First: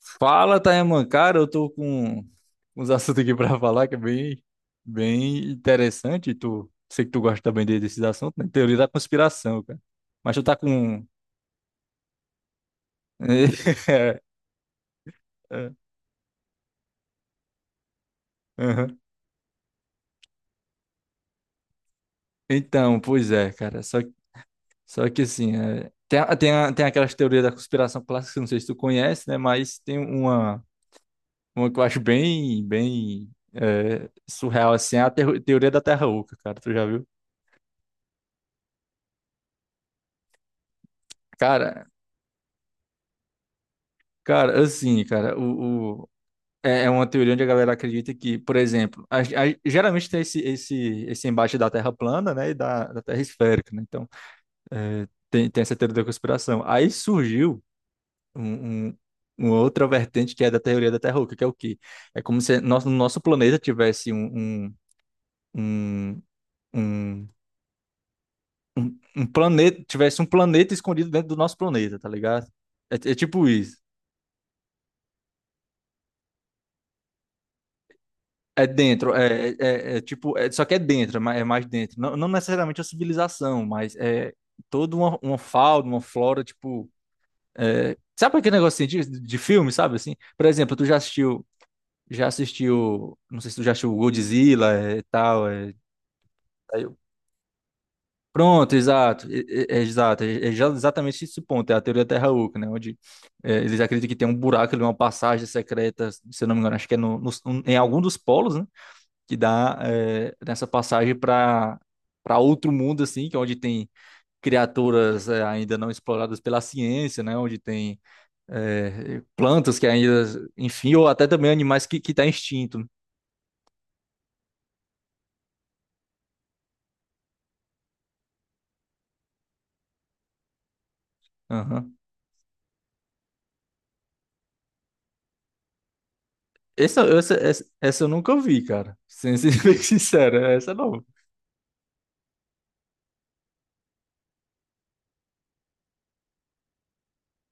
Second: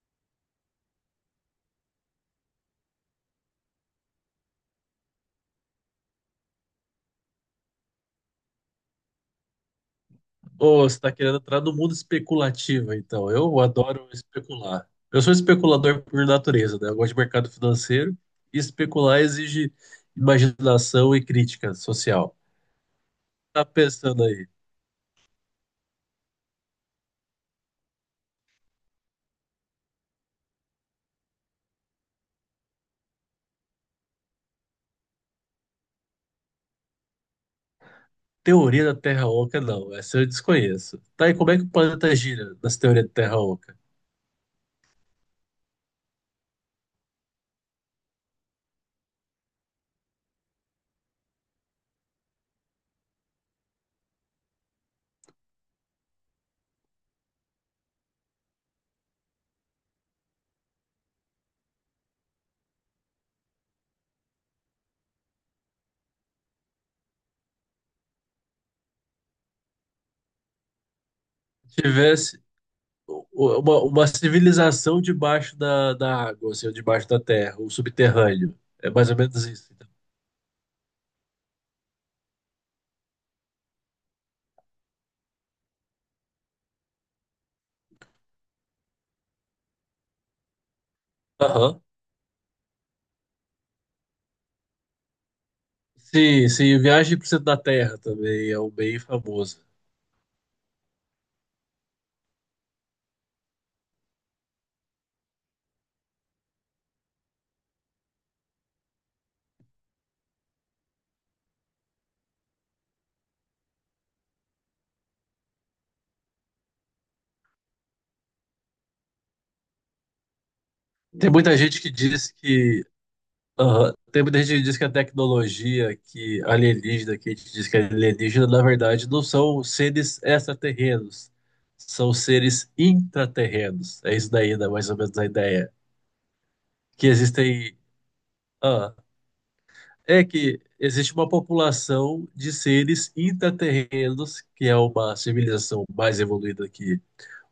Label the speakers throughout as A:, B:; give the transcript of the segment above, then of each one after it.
A: Fala, Taeman. Cara, eu tô com uns assuntos aqui pra falar que é bem interessante. Tu, sei que tu gosta também desses assuntos, né? Teoria da conspiração, cara. Mas tu tá
B: Ô, você
A: com.
B: está querendo entrar no mundo especulativo, então. Eu adoro
A: É,
B: especular. Eu sou
A: é,
B: especulador por natureza, né? Eu gosto de mercado financeiro e
A: aham.
B: especular exige imaginação e crítica social.
A: Então, pois é,
B: Tá
A: cara.
B: pensando aí,
A: Só que assim, tem aquelas teorias da conspiração clássicas, não sei se tu conhece, né? Mas tem uma que eu acho bem surreal, assim, é a teoria da Terra Oca, cara. Tu já viu?
B: teoria da Terra Oca? Não, essa eu desconheço. Tá, e como é que o
A: Cara,
B: planeta gira nas teorias da Terra Oca?
A: cara, assim, cara, o, É é uma teoria onde a galera acredita que, por exemplo, geralmente tem esse embate da Terra plana, né, e da Terra esférica, né? Então, tem essa teoria da conspiração. Aí surgiu um, um- uma outra vertente que é da teoria da Terra Oca, que é o quê? É como se nosso planeta tivesse um, um, um, um, um um planeta, tivesse um planeta escondido dentro do nosso
B: Se
A: planeta, tá
B: tivesse
A: ligado? É, é tipo isso.
B: uma civilização debaixo da água, assim, ou debaixo da terra, o subterrâneo.
A: É
B: É mais
A: dentro,
B: ou menos
A: é, é,
B: isso então.
A: é- é tipo, é- Só que é dentro, é mais dentro. Não necessariamente a civilização, mas é toda uma fauna, uma flora, tipo. É, sabe aquele negocinho de filme, sabe assim? Por exemplo,
B: Aham.
A: já assistiu, não sei se tu já assistiu Godzilla e tal.
B: Sim, sim,
A: Aí eu-
B: Viagem para o Centro da Terra também é um
A: Pronto,
B: bem
A: exato,
B: famoso.
A: e- é, exato, é, é já exatamente esse ponto, é a teoria da Terra Oca, né? Onde eles acreditam que tem um buraco ali, uma passagem secreta, se eu não me engano, acho que é em algum dos polos, né? Que dá nessa passagem para para outro mundo assim, que é onde tem criaturas ainda não exploradas pela ciência, né? Onde tem plantas que ainda, enfim, ou até
B: Tem
A: também
B: muita gente
A: animais
B: que
A: que tá
B: diz
A: extinto.
B: que aham, tem muita gente que diz que a tecnologia que alienígena, que a gente diz que é alienígena, na verdade, não são seres extraterrenos,
A: Aham.
B: são seres intraterrenos. É isso daí, né, mais ou menos a ideia. Que existem,
A: Essa eu nunca vi,
B: ah,
A: cara. Sendo bem
B: é
A: sincero,
B: que
A: essa é nova.
B: existe uma população de seres intraterrenos, que é uma civilização mais evoluída que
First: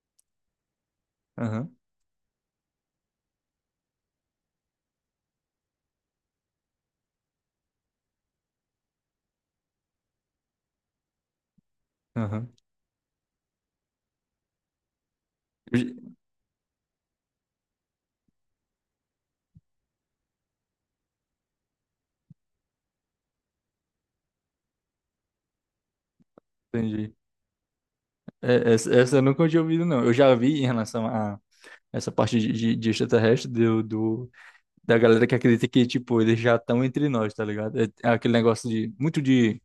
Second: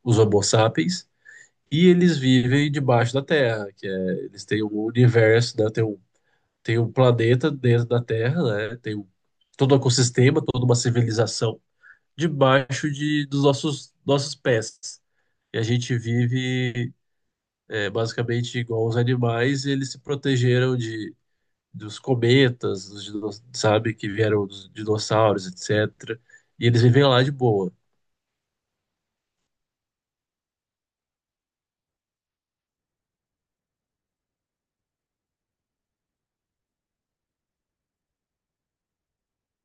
B: os Homo sapiens.
A: Aham,
B: E eles vivem debaixo da Terra, que é, eles têm o universo, né? Tem um planeta dentro da Terra, né? Tem um, todo o ecossistema, toda uma civilização
A: aham.
B: debaixo de, dos nossos pés. E a
A: Eu
B: gente
A: já.
B: vive é, basicamente igual os animais, e eles se protegeram dos cometas, sabe, que vieram dos dinossauros, etc. E eles vivem
A: Entendi.
B: lá de boa.
A: É, essa eu nunca tinha ouvido, não. Eu já vi em relação a essa parte de extraterrestre do da galera que acredita que, tipo, eles já estão entre nós, tá ligado? É, é aquele negócio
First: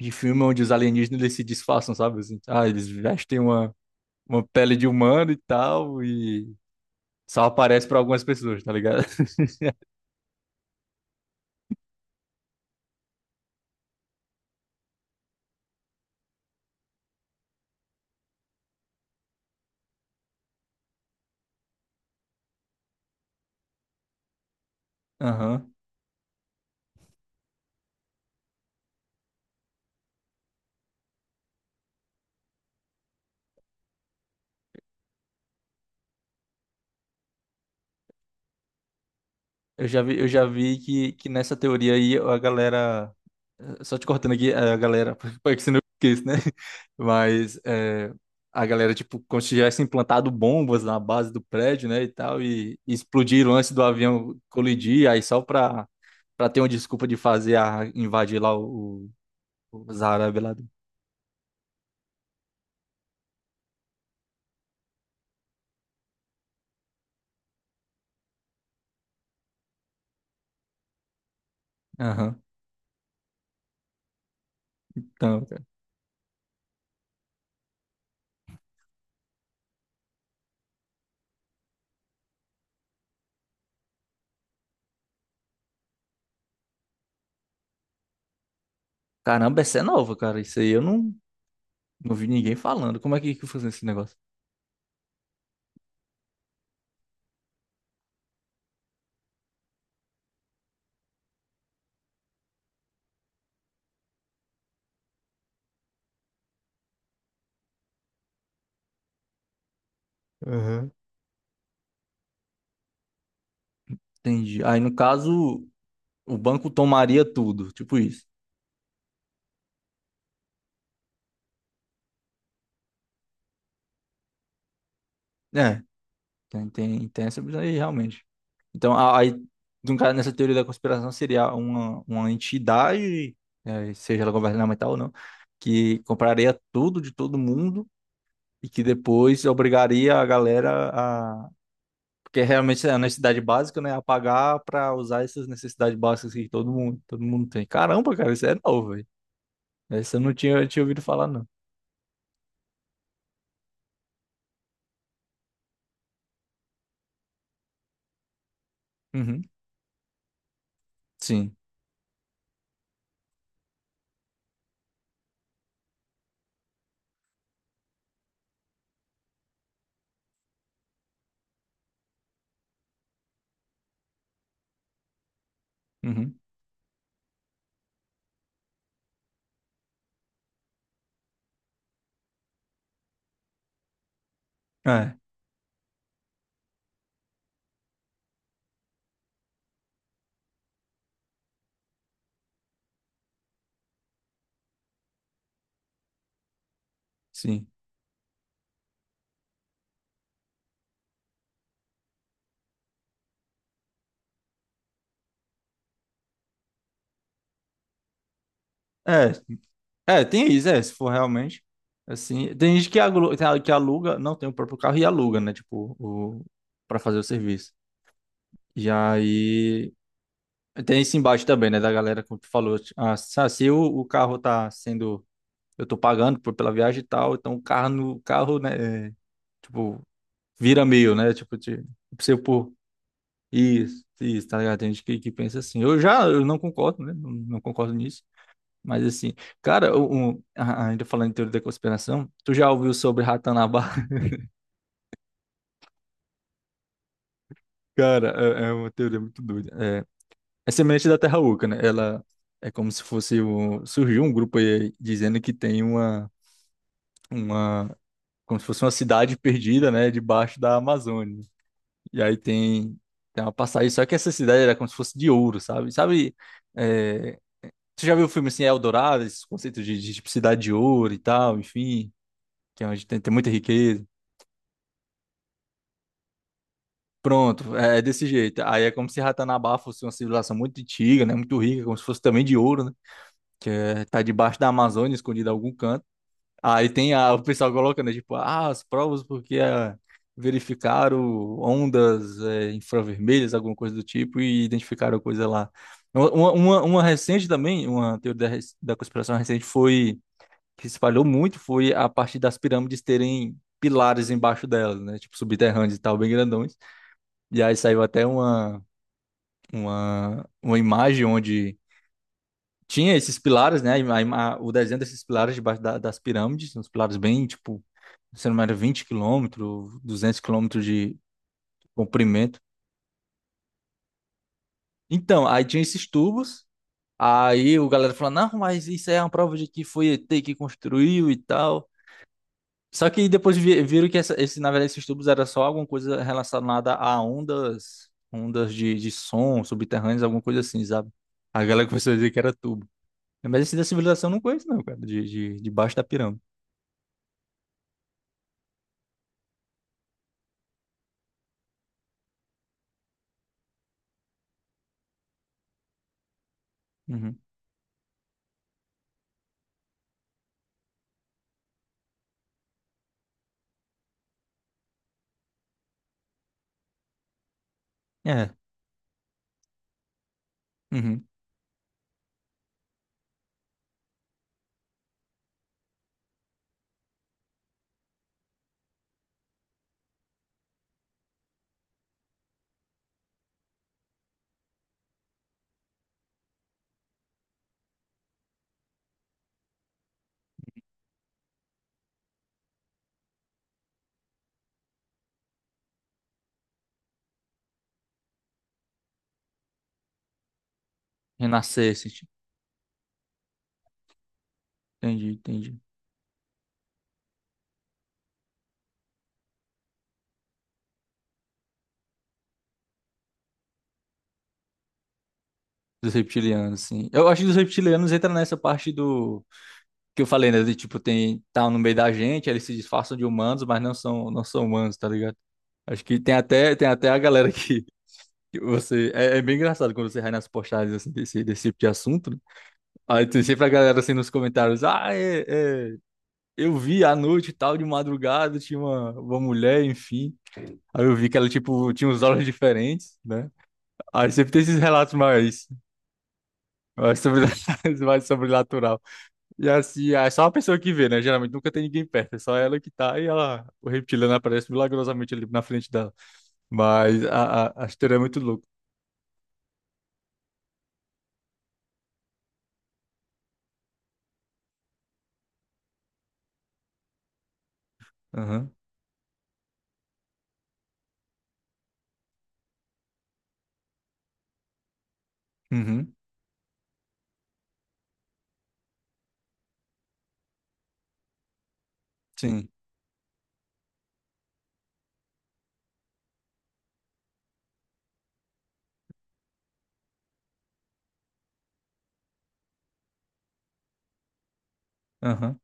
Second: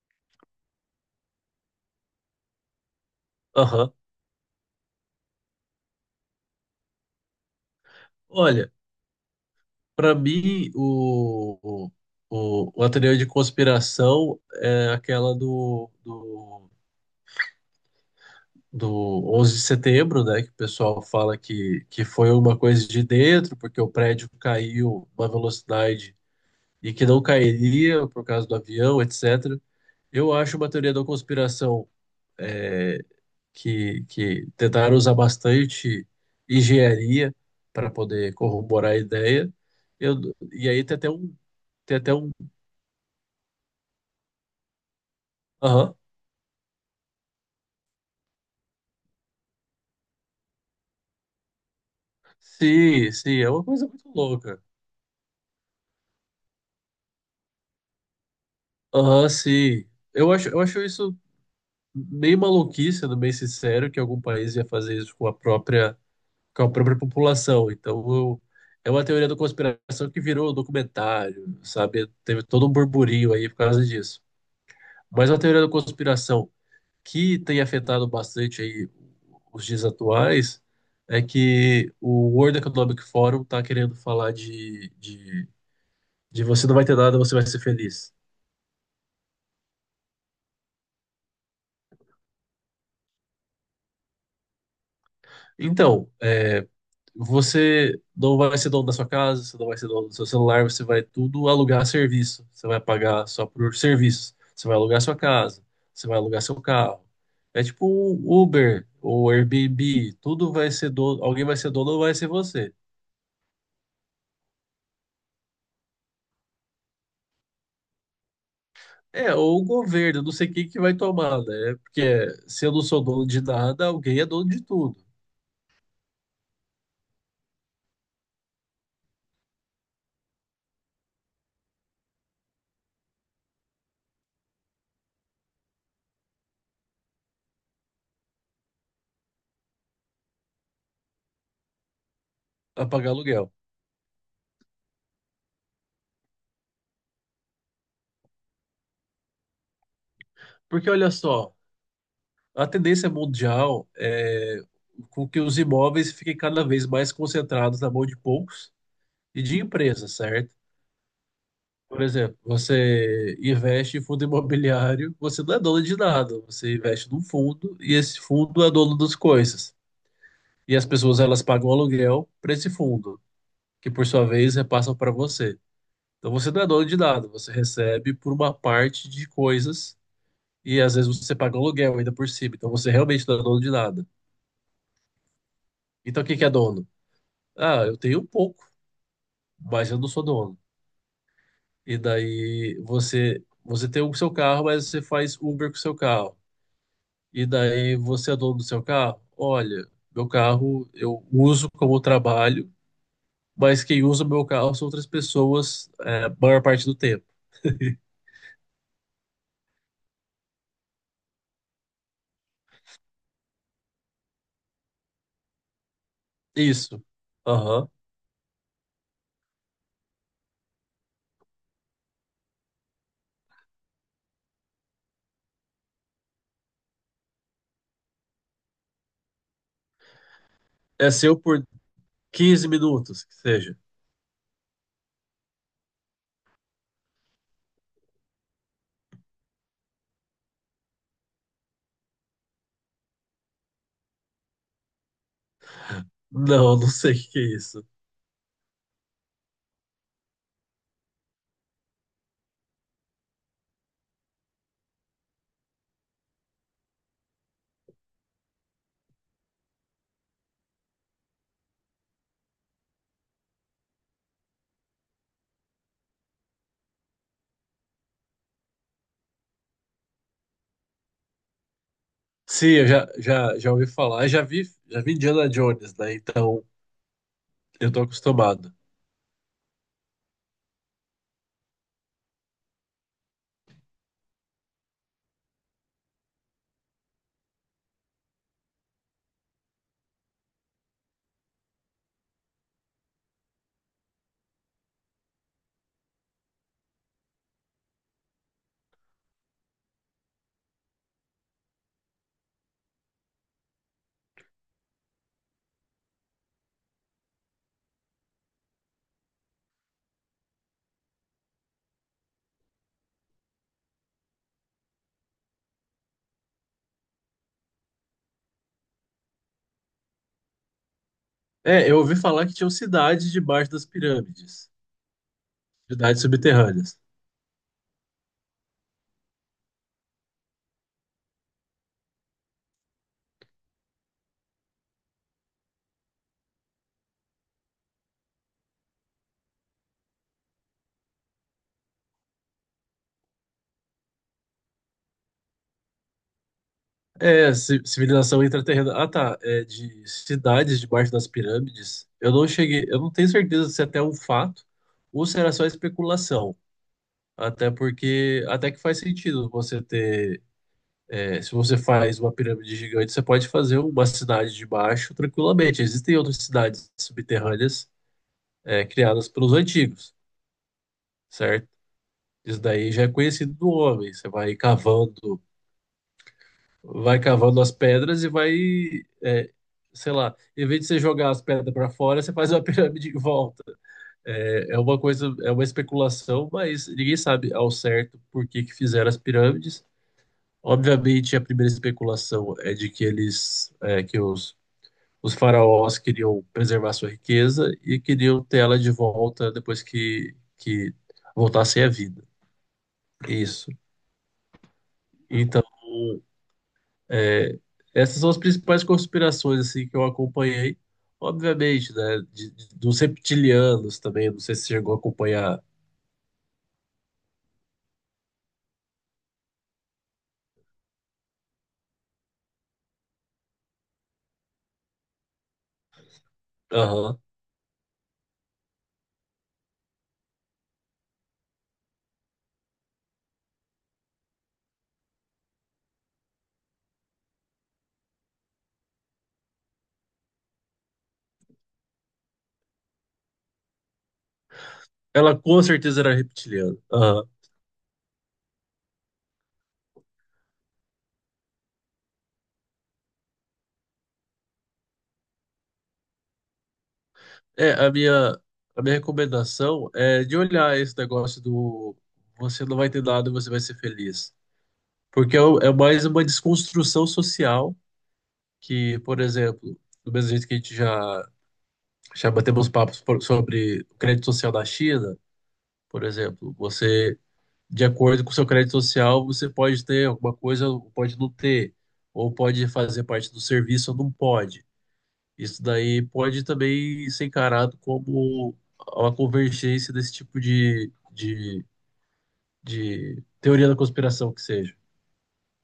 A: de filme onde os alienígenas eles se disfarçam, sabe? Assim, ah, eles vestem
B: Aham.
A: uma pele de humano e tal, e só aparece pra algumas pessoas,
B: Olha,
A: tá ligado?
B: para mim, o a teoria de conspiração é aquela do 11 de setembro, né? Que o pessoal fala que foi uma coisa de dentro, porque o prédio caiu uma
A: Aham.
B: velocidade e que não cairia por causa do avião, etc. Eu acho uma teoria da conspiração é, que tentaram usar bastante engenharia para poder corroborar a ideia. Eu,
A: Eu já
B: e
A: vi
B: aí tem até
A: que
B: um.
A: nessa teoria
B: Tem até
A: aí
B: um.
A: a galera. Só te cortando aqui, a galera, para que você não
B: Aham.
A: esqueça, né? Mas é, a galera, tipo, como se tivesse implantado bombas na base do prédio, né, e tal, e
B: Sim, sim, é
A: explodiram
B: uma
A: antes do
B: coisa muito
A: avião
B: louca.
A: colidir, pra ter uma desculpa de fazer a, invadir lá
B: Aham, sim.
A: os árabes lá.
B: Eu acho isso meio maluquice, sendo bem sincero, que algum país ia fazer isso com a própria população. É uma teoria da conspiração que virou documentário, sabe?
A: Aham.
B: Teve todo um burburinho aí por causa disso. Mas a
A: Então,
B: teoria
A: cara.
B: da conspiração que tem afetado bastante aí os dias atuais é que o World Economic Forum está querendo falar de você não vai ter nada, você vai ser feliz.
A: Caramba, essa é nova, cara. Isso aí eu não, não vi ninguém falando. Como é que funciona esse negócio?
B: Então, é, você não vai ser dono da sua casa, você não vai ser dono do seu celular, você vai tudo alugar serviço. Você vai pagar só por serviços. Você vai alugar sua casa, você vai alugar seu carro. É tipo um Uber ou Airbnb, tudo vai
A: Aham.
B: ser dono, alguém vai ser dono ou vai ser você.
A: Entendi. Aí, no caso, o banco tomaria tudo, tipo isso.
B: É, ou o governo, não sei quem que vai tomar, né? Porque se eu não sou dono de nada, alguém é dono de tudo,
A: É, tem essa visão aí, realmente. Então, aí, no caso, nessa teoria da conspiração, seria uma entidade, seja ela governamental ou não, que compraria tudo de todo mundo e que depois obrigaria a galera a. Porque realmente
B: a
A: é a
B: pagar
A: necessidade
B: aluguel.
A: básica, né? A pagar para usar essas necessidades básicas que todo mundo tem. Caramba, cara, isso é novo, velho. Essa eu não tinha, tinha
B: Porque
A: ouvido
B: olha
A: falar, não.
B: só, a tendência mundial é com que os imóveis fiquem cada vez mais concentrados na mão de poucos e
A: Uhum.
B: de empresas, certo?
A: Sim.
B: Por exemplo, você investe em fundo imobiliário, você não é dono de nada, você investe num fundo e esse fundo é dono das coisas. E as pessoas elas pagam aluguel para esse fundo, que por sua vez repassam para você. Então
A: Uhum.
B: você não é dono de nada, você recebe por uma parte de coisas e às vezes você paga aluguel ainda por cima, então você realmente não é dono de nada.
A: É,
B: Então quem que é dono? Ah, eu tenho um pouco, mas eu não sou dono. E daí você tem o seu carro, mas você faz Uber com o seu carro. E
A: sim.
B: daí você é dono do seu carro? Olha, meu carro eu uso como trabalho, mas quem usa meu carro são outras pessoas, é, a maior parte do tempo.
A: É, É, tem isso, é, se for realmente. Assim, tem gente que aluga, não tem o próprio carro e aluga, né? Tipo, o, pra
B: Isso.
A: fazer o serviço.
B: Aham.
A: E aí. Tem esse embate também, né? Da galera, como tu falou. Tipo, ah, se o carro tá sendo. Eu tô pagando pela viagem e tal, então o carro, no, carro, né? Tipo, vira
B: É
A: meu, né?
B: seu
A: Tipo,
B: por
A: te, se eu
B: 15
A: pôr.
B: minutos, que seja.
A: Isso, tá ligado? Tem gente que pensa assim. Eu já eu não concordo, né? Não concordo nisso. Mas assim, cara, ainda falando em teoria da conspiração, tu já ouviu sobre Ratanabá?
B: Não, não sei o que que é isso.
A: Cara, é uma teoria muito doida. É, é semelhante da Terra Oca, né? Ela é como se fosse o, surgiu um grupo aí dizendo que tem uma, como se fosse uma cidade perdida, né, debaixo da Amazônia. E aí tem uma passagem, só que essa cidade era como se fosse de ouro, sabe? Sabe, é, tu já viu o filme assim, Eldorado, esses conceitos de tipo, cidade de ouro e tal, enfim,
B: Sim,
A: que
B: eu
A: é onde
B: já,
A: tem tem muita
B: já, já ouvi
A: riqueza.
B: falar. Eu já vi Indiana Jones, né? Então
A: Pronto,
B: eu
A: é
B: tô
A: é desse jeito.
B: acostumado.
A: Aí é como se Ratanabá fosse uma civilização muito antiga, né? Muito rica, como se fosse também de ouro, né? Que é, tá debaixo da Amazônia, escondida em algum canto. Aí tem a, o pessoal colocando, né? Tipo, ah, as provas porque verificaram ondas infravermelhas, alguma coisa do tipo, e identificaram coisa lá. Uma recente também, uma teoria da conspiração recente foi, que se espalhou muito, foi a partir das pirâmides terem pilares embaixo delas, né? Tipo, subterrâneos e tal, bem grandões. E aí saiu até uma imagem onde tinha esses pilares, né? O desenho desses pilares das pirâmides, uns pilares bem, tipo, se não me engano, 20 quilômetros, 200 quilômetros de
B: É, eu ouvi falar que
A: comprimento.
B: tinham cidades debaixo das pirâmides,
A: Então, aí tinha esses
B: cidades
A: tubos,
B: subterrâneas.
A: aí o galera falou, não, mas isso aí é uma prova de que foi ET que construiu e tal. Só que depois viram que esse, na verdade esses tubos era só alguma coisa relacionada a ondas, ondas de som subterrâneas, alguma coisa assim, sabe? A galera começou a dizer que era tubo. Mas esse da civilização eu não conheço, não, cara. Debaixo da pirâmide.
B: É, ci- civilização intraterrena. Ah, tá. É de cidades debaixo das pirâmides. Eu não tenho certeza se até é até um fato ou se era só especulação.
A: Uhum.
B: Até porque, até que faz sentido você ter, é, se você faz uma pirâmide gigante, você pode fazer uma cidade debaixo tranquilamente. Existem outras cidades subterrâneas,
A: É.
B: é, criadas pelos antigos,
A: Uhum.
B: certo? Isso daí já é conhecido do homem. Você vai cavando, vai cavando as pedras e vai, é, sei lá, em vez de você jogar as pedras para fora, você faz uma pirâmide em volta. É, é uma coisa, é uma especulação, mas ninguém sabe ao certo por que que fizeram as pirâmides. Obviamente, a primeira especulação é de que eles, é, que os faraós queriam preservar sua riqueza e queriam ter ela de volta depois que voltassem à vida.
A: Renascesse.
B: Isso.
A: Entendi,
B: Então,
A: entendi.
B: é, essas são as principais conspirações assim que eu acompanhei, obviamente, né? Dos reptilianos também, não sei se você chegou a acompanhar.
A: Dos reptilianos, sim. Eu acho que os reptilianos entra nessa parte do. Que eu falei, né? De tipo, tem. Tá no meio da gente, aí eles se disfarçam de humanos, mas não são, não são humanos, tá ligado? Acho que tem até a
B: Aham.
A: galera que. Que você, é, é bem engraçado quando você vai nas postagens assim, desse tipo de assunto. Né? Aí tem sempre a galera assim nos comentários: ah, eu vi à noite e tal, de madrugada, tinha uma mulher, enfim. Aí eu vi que ela, tipo, tinha uns olhos diferentes, né? Aí sempre tem esses relatos
B: Ela com certeza era reptiliana. Aham.
A: sobre, mais sobrenatural. E assim, é só uma pessoa que vê, né? Geralmente nunca tem ninguém perto, é só ela que tá e ela, o reptiliano aparece milagrosamente ali na frente dela. Mas
B: É,
A: a história é muito louca.
B: a minha recomendação é de olhar esse negócio do você não vai ter nada, você vai ser feliz. Porque é, o- é mais uma desconstrução social
A: Aham,
B: que, por exemplo, do mesmo jeito que a gente já batemos papos por- sobre o crédito social da China, por
A: uhum,
B: exemplo, você de acordo com o seu crédito social, você pode ter alguma coisa, ou pode não ter, ou pode
A: sim,
B: fazer parte do serviço ou não pode. Isso daí pode também ser encarado como uma convergência desse tipo de teoria da conspiração que seja.
A: aham.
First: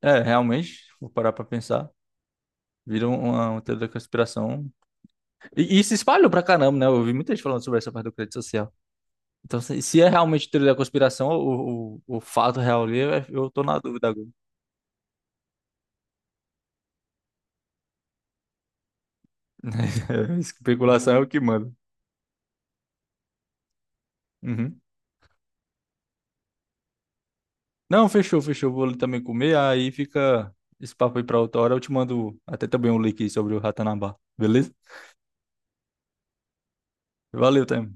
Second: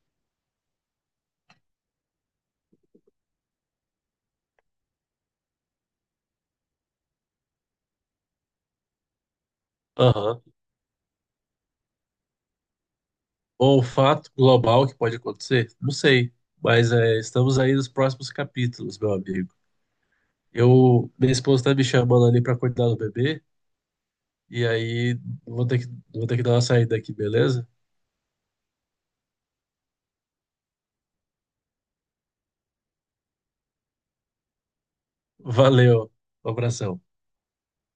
A: É, realmente, vou parar pra pensar. Vira uma teoria da conspiração. E se espalhou pra caramba, né? Eu ouvi muita gente falando sobre essa parte do crédito social. Então, se é
B: Aham.
A: realmente teoria da conspiração, o fato real ali, eu tô na
B: Ou o
A: dúvida agora.
B: fato global que pode acontecer? Não sei. Mas é, estamos aí nos próximos capítulos, meu amigo. Eu,
A: Especulação é o
B: minha
A: que
B: esposa
A: manda.
B: tá me chamando ali para cuidar do bebê, e
A: Uhum.
B: aí vou ter que, vou ter que dar uma saída aqui, beleza?
A: Não, fechou, fechou. Vou ali também comer, aí fica esse papo aí pra outra hora. Eu te mando até também um link sobre o Ratanabá, beleza?
B: Valeu, um abração.
A: Valeu, Temo.